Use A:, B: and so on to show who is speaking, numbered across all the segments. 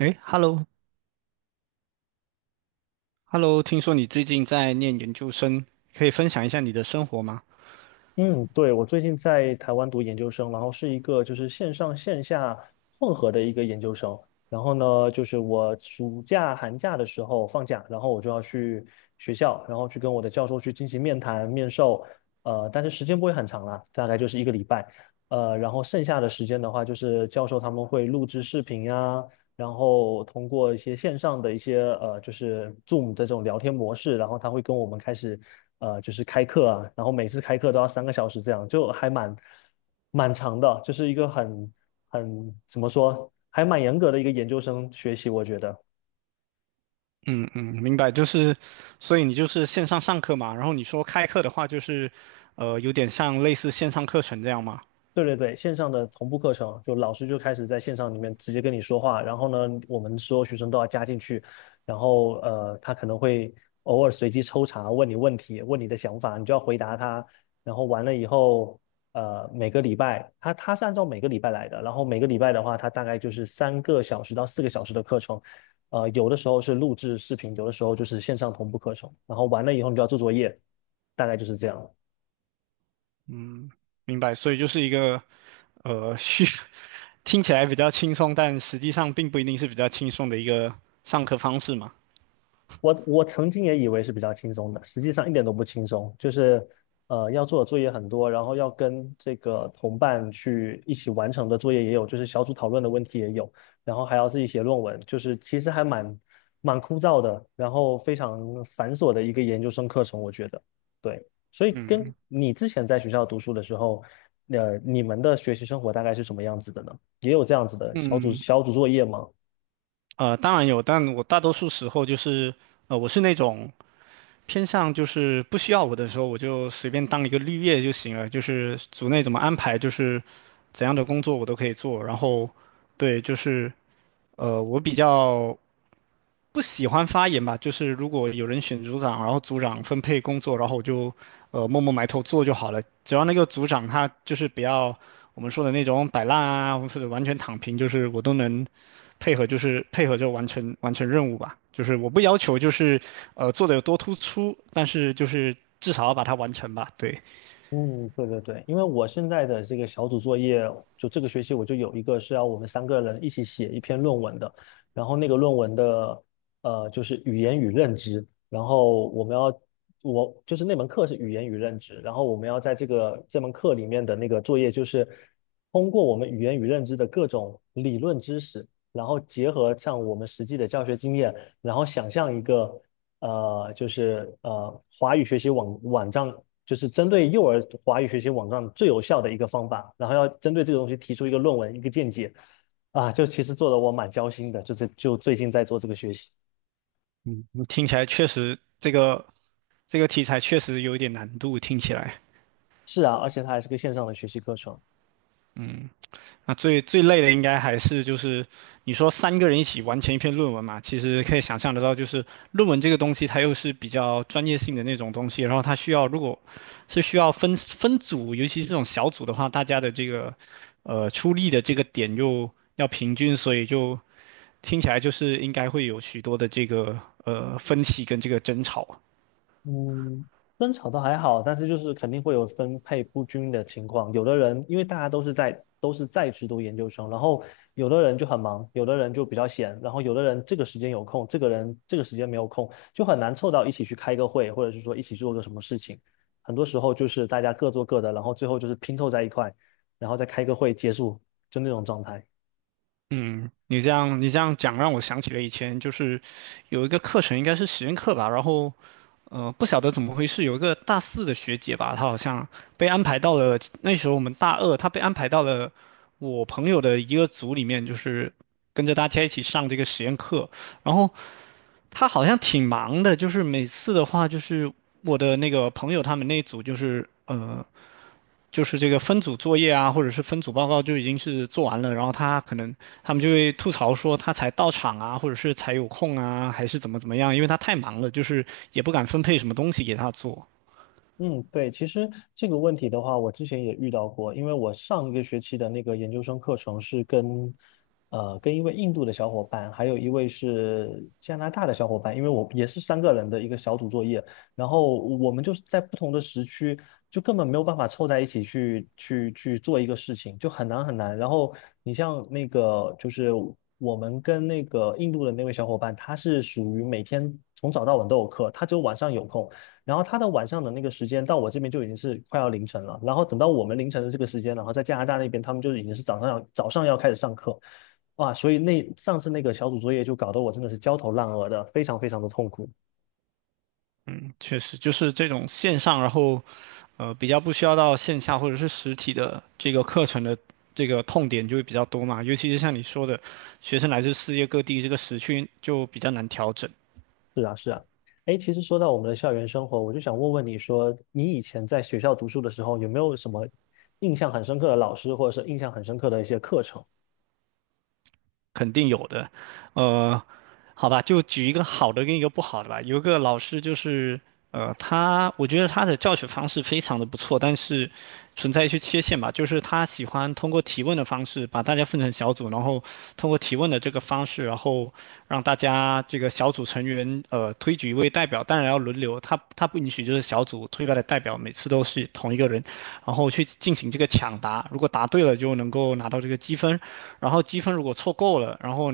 A: 诶， h e l l o h e l l o 听说你最近在念研究生，可以分享一下你的生活吗？
B: 嗯，对，我最近在台湾读研究生，然后是一个就是线上线下混合的一个研究生。然后呢，就是我暑假、寒假的时候放假，然后我就要去学校，然后去跟我的教授去进行面谈、面授。但是时间不会很长啦，大概就是一个礼拜。然后剩下的时间的话，就是教授他们会录制视频呀，然后通过一些线上的一些就是 Zoom 的这种聊天模式，然后他会跟我们开始就是开课啊，然后每次开课都要三个小时，这样就还蛮长的，就是一个很怎么说，还蛮严格的一个研究生学习，我觉得。
A: 嗯，明白，就是，所以你就是线上上课嘛，然后你说开课的话，就是，有点像类似线上课程这样嘛。
B: 对对对，线上的同步课程，就老师就开始在线上里面直接跟你说话，然后呢，我们所有学生都要加进去，然后他可能会偶尔随机抽查问你问题，问你的想法，你就要回答他，然后完了以后，每个礼拜他是按照每个礼拜来的，然后每个礼拜的话，他大概就是三个小时到4个小时的课程，有的时候是录制视频，有的时候就是线上同步课程，然后完了以后你就要做作业，大概就是这样。
A: 明白，所以就是一个，呃，虚，听起来比较轻松，但实际上并不一定是比较轻松的一个上课方式嘛。
B: 我曾经也以为是比较轻松的，实际上一点都不轻松，就是要做的作业很多，然后要跟这个同伴去一起完成的作业也有，就是小组讨论的问题也有，然后还要自己写论文，就是其实还蛮枯燥的，然后非常繁琐的一个研究生课程，我觉得。对，所以跟
A: 嗯
B: 你之前在学校读书的时候，你们的学习生活大概是什么样子的呢？也有这样子的小组
A: 嗯，
B: 小组作业吗？
A: 呃，当然有，但我大多数时候就是，呃，我是那种。偏向就是不需要我的时候，我就随便当一个绿叶就行了。就是组内怎么安排，就是怎样的工作我都可以做。然后，对，就是我比较不喜欢发言吧。就是如果有人选组长，然后组长分配工作，然后我就默默埋头做就好了。只要那个组长他就是不要我们说的那种摆烂啊，或者完全躺平，就是我都能配合就是配合着完成任务吧。就是我不要求就是做的有多突出，但是就是至少要把它完成吧。对。
B: 嗯，对对对，因为我现在的这个小组作业，就这个学期我就有一个是要我们三个人一起写一篇论文的，然后那个论文的就是语言与认知，然后我们要我就是那门课是语言与认知，然后我们要在这门课里面的那个作业就是通过我们语言与认知的各种理论知识，然后结合上我们实际的教学经验，然后想象一个。华语学习网网站就是针对幼儿华语学习网站最有效的一个方法，然后要针对这个东西提出一个论文、一个见解，啊，就其实做的我蛮焦心的，就这就最近在做这个学习，
A: 嗯，听起来确实这个这个题材确实有一点难度，听起来。
B: 是啊，而且它还是个线上的学习课程，
A: 那最最累的应该还是就是你说三个人一起完成一篇论文嘛，其实可以想象得到，就是论文这个东西它又是比较专业性的那种东西，然后它需要如果是需要分组，尤其是这种小组的话，大家的这个出力的这个点又要平均，所以就听起来就是应该会有许多的这个分歧跟这个争吵。
B: 嗯，争吵倒还好，但是就是肯定会有分配不均的情况。有的人因为大家都是在职读研究生，然后有的人就很忙，有的人就比较闲，然后有的人这个时间有空，这个人这个时间没有空，就很难凑到一起去开个会，或者是说一起做个什么事情。很多时候就是大家各做各的，然后最后就是拼凑在一块，然后再开个会结束，就那种状态。
A: 嗯，你这样你这样讲让我想起了以前就是有一个课程应该是实验课吧，然后不晓得怎么回事，有一个大四的学姐吧，她好像被安排到了那时候我们大二，她被安排到了我朋友的一个组里面，就是跟着大家一起上这个实验课，然后她好像挺忙的，就是每次的话就是我的那个朋友他们那一组就是就是这个分组作业啊，或者是分组报告就已经是做完了，然后他可能他们就会吐槽说他才到场啊，或者是才有空啊，还是怎么怎么样，因为他太忙了，就是也不敢分配什么东西给他做。
B: 嗯，对，其实这个问题的话，我之前也遇到过，因为我上一个学期的那个研究生课程是跟，跟一位印度的小伙伴，还有一位是加拿大的小伙伴，因为我也是三个人的一个小组作业，然后我们就是在不同的时区，就根本没有办法凑在一起去做一个事情，就很难很难。然后你像那个就是我们跟那个印度的那位小伙伴，他是属于每天从早到晚都有课，他只有晚上有空。然后他的晚上的那个时间到我这边就已经是快要凌晨了，然后等到我们凌晨的这个时间，然后在加拿大那边他们就已经是早上要开始上课，哇，所以那上次那个小组作业就搞得我真的是焦头烂额的，非常非常的痛苦。
A: 嗯，确实就是这种线上，然后比较不需要到线下或者是实体的这个课程的这个痛点就会比较多嘛，尤其是像你说的，学生来自世界各地，这个时区就比较难调整。
B: 是啊，是啊。哎，其实说到我们的校园生活，我就想问问你说，你以前在学校读书的时候，有没有什么印象很深刻的老师，或者是印象很深刻的一些课程？
A: 肯定有的，呃，好吧，就举一个好的跟一个不好的吧。有一个老师就是，呃，他我觉得他的教学方式非常的不错，但是存在一些缺陷吧，就是他喜欢通过提问的方式把大家分成小组，然后通过提问的这个方式，然后让大家这个小组成员推举一位代表，当然要轮流，他不允许就是小组推派的代表每次都是同一个人，然后去进行这个抢答，如果答对了就能够拿到这个积分。然后积分如果凑够了，然后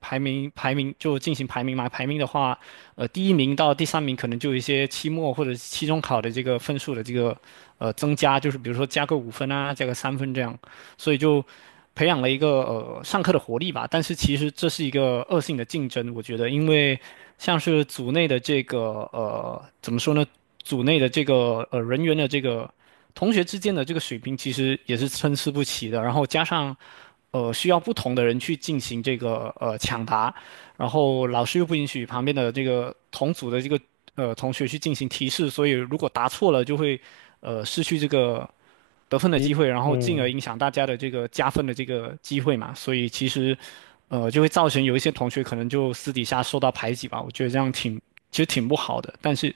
A: 排名就进行排名嘛，排名的话，呃，第一名到第三名可能就有一些期末或者期中考的这个分数的这个增加，就是比如说加个五分啊，加个三分这样，所以就培养了一个上课的活力吧。但是其实这是一个恶性的竞争，我觉得，因为像是组内的这个怎么说呢，组内的这个人员的这个。同学之间的这个水平其实也是参差不齐的，然后加上需要不同的人去进行这个抢答，然后老师又不允许旁边的这个同组的这个同学去进行提示，所以如果答错了就会失去这个得分的机
B: 你
A: 会，然后进而
B: 嗯。
A: 影响大家的这个加分的这个机会嘛，所以其实就会造成有一些同学可能就私底下受到排挤吧，我觉得这样其实挺不好的，但是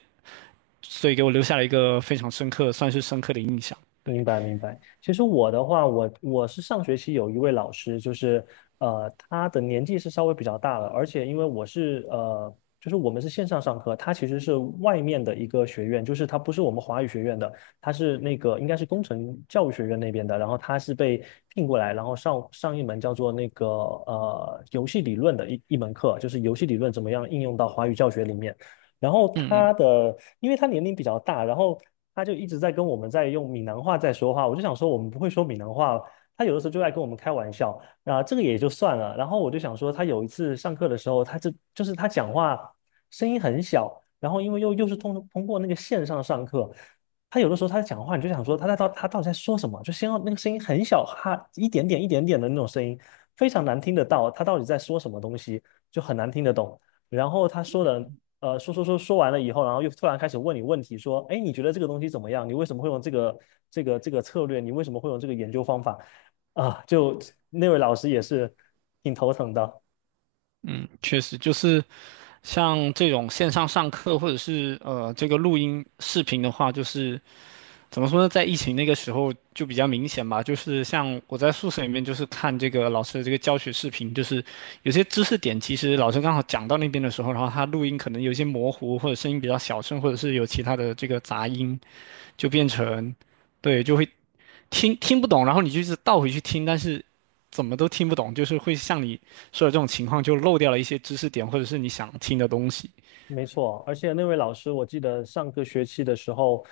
A: 所以给我留下了一个非常深刻，算是深刻的印象。
B: 明白明白。其实我的话，我是上学期有一位老师，就是他的年纪是稍微比较大了，而且因为我是就是我们是线上上课，他其实是外面的一个学院，就是他不是我们华语学院的，他是那个应该是工程教育学院那边的，然后他是被聘过来，然后上一门叫做那个游戏理论的一门课，就是游戏理论怎么样应用到华语教学里面。然后
A: 嗯嗯
B: 因为他年龄比较大，然后他就一直在跟我们在用闽南话在说话。我就想说，我们不会说闽南话，他有的时候就爱跟我们开玩笑。那、这个也就算了。然后我就想说，他有一次上课的时候，他这就是他讲话声音很小，然后因为又是通过那个线上上课，他有的时候他讲话，你就想说他到底在说什么？就先要那个声音很小，哈，一点点一点点的那种声音，非常难听得到，他到底在说什么东西，就很难听得懂。然后他说的说完了以后，然后又突然开始问你问题，说，哎，你觉得这个东西怎么样？你为什么会用这个策略？你为什么会用这个研究方法？啊，就那位老师也是挺头疼的。
A: 嗯，确实就是。像这种线上上课或者是这个录音视频的话，就是怎么说呢，在疫情那个时候就比较明显吧。就是像我在宿舍里面，就是看这个老师的这个教学视频，就是有些知识点其实老师刚好讲到那边的时候，然后他录音可能有一些模糊，或者声音比较小声，或者是有其他的这个杂音，就变成对就会听听不懂，然后你就是倒回去听，但是怎么都听不懂，就是会像你说的这种情况，就漏掉了一些知识点，或者是你想听的东西。
B: 没错，而且那位老师，我记得上个学期的时候，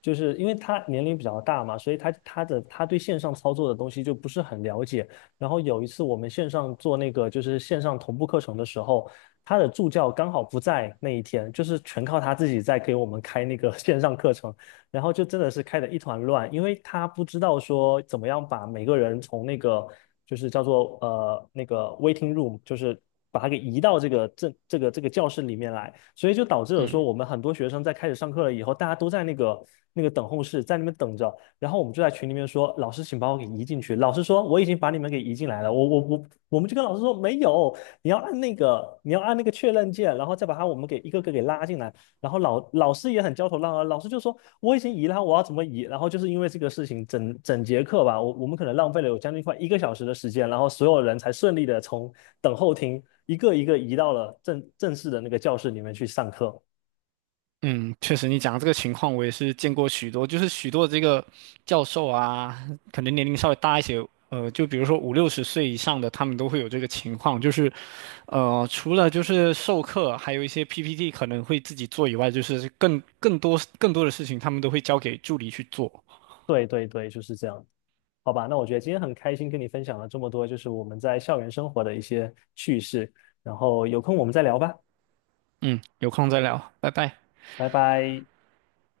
B: 就是因为他年龄比较大嘛，所以他对线上操作的东西就不是很了解。然后有一次我们线上做那个就是线上同步课程的时候，他的助教刚好不在那一天，就是全靠他自己在给我们开那个 线上课程。然后就真的是开得一团乱，因为他不知道说怎么样把每个人从那个就是叫做那个 waiting room，就是把他给移到这个教室里面来，所以就导致了说
A: 嗯。
B: 我们很多学生在开始上课了以后，大家都在那个等候室在那边等着，然后我们就在群里面说，老师请把我给移进去，老师说我已经把你们给移进来了，我们就跟老师说没有，你要按那个确认键，然后再把他我们给一个个给拉进来。然后老师也很焦头烂额，老师就说我已经移了，我要怎么移？然后就是因为这个事情，整整节课吧，我们可能浪费了有将近快一个小时的时间，然后所有人才顺利的从等候厅一个一个移到了正式的那个教室里面去上课。
A: 嗯，确实，你讲的这个情况我也是见过许多，就是许多这个教授啊，可能年龄稍微大一些，呃，就比如说五六十岁以上的，他们都会有这个情况，就是，呃，除了就是授课，还有一些 PPT 可能会自己做以外，就是更多的事情，他们都会交给助理去做。
B: 对对对，就是这样。好吧，那我觉得今天很开心跟你分享了这么多，就是我们在校园生活的一些趣事，然后有空我们再聊吧，
A: 嗯，有空再聊，拜拜。
B: 拜拜。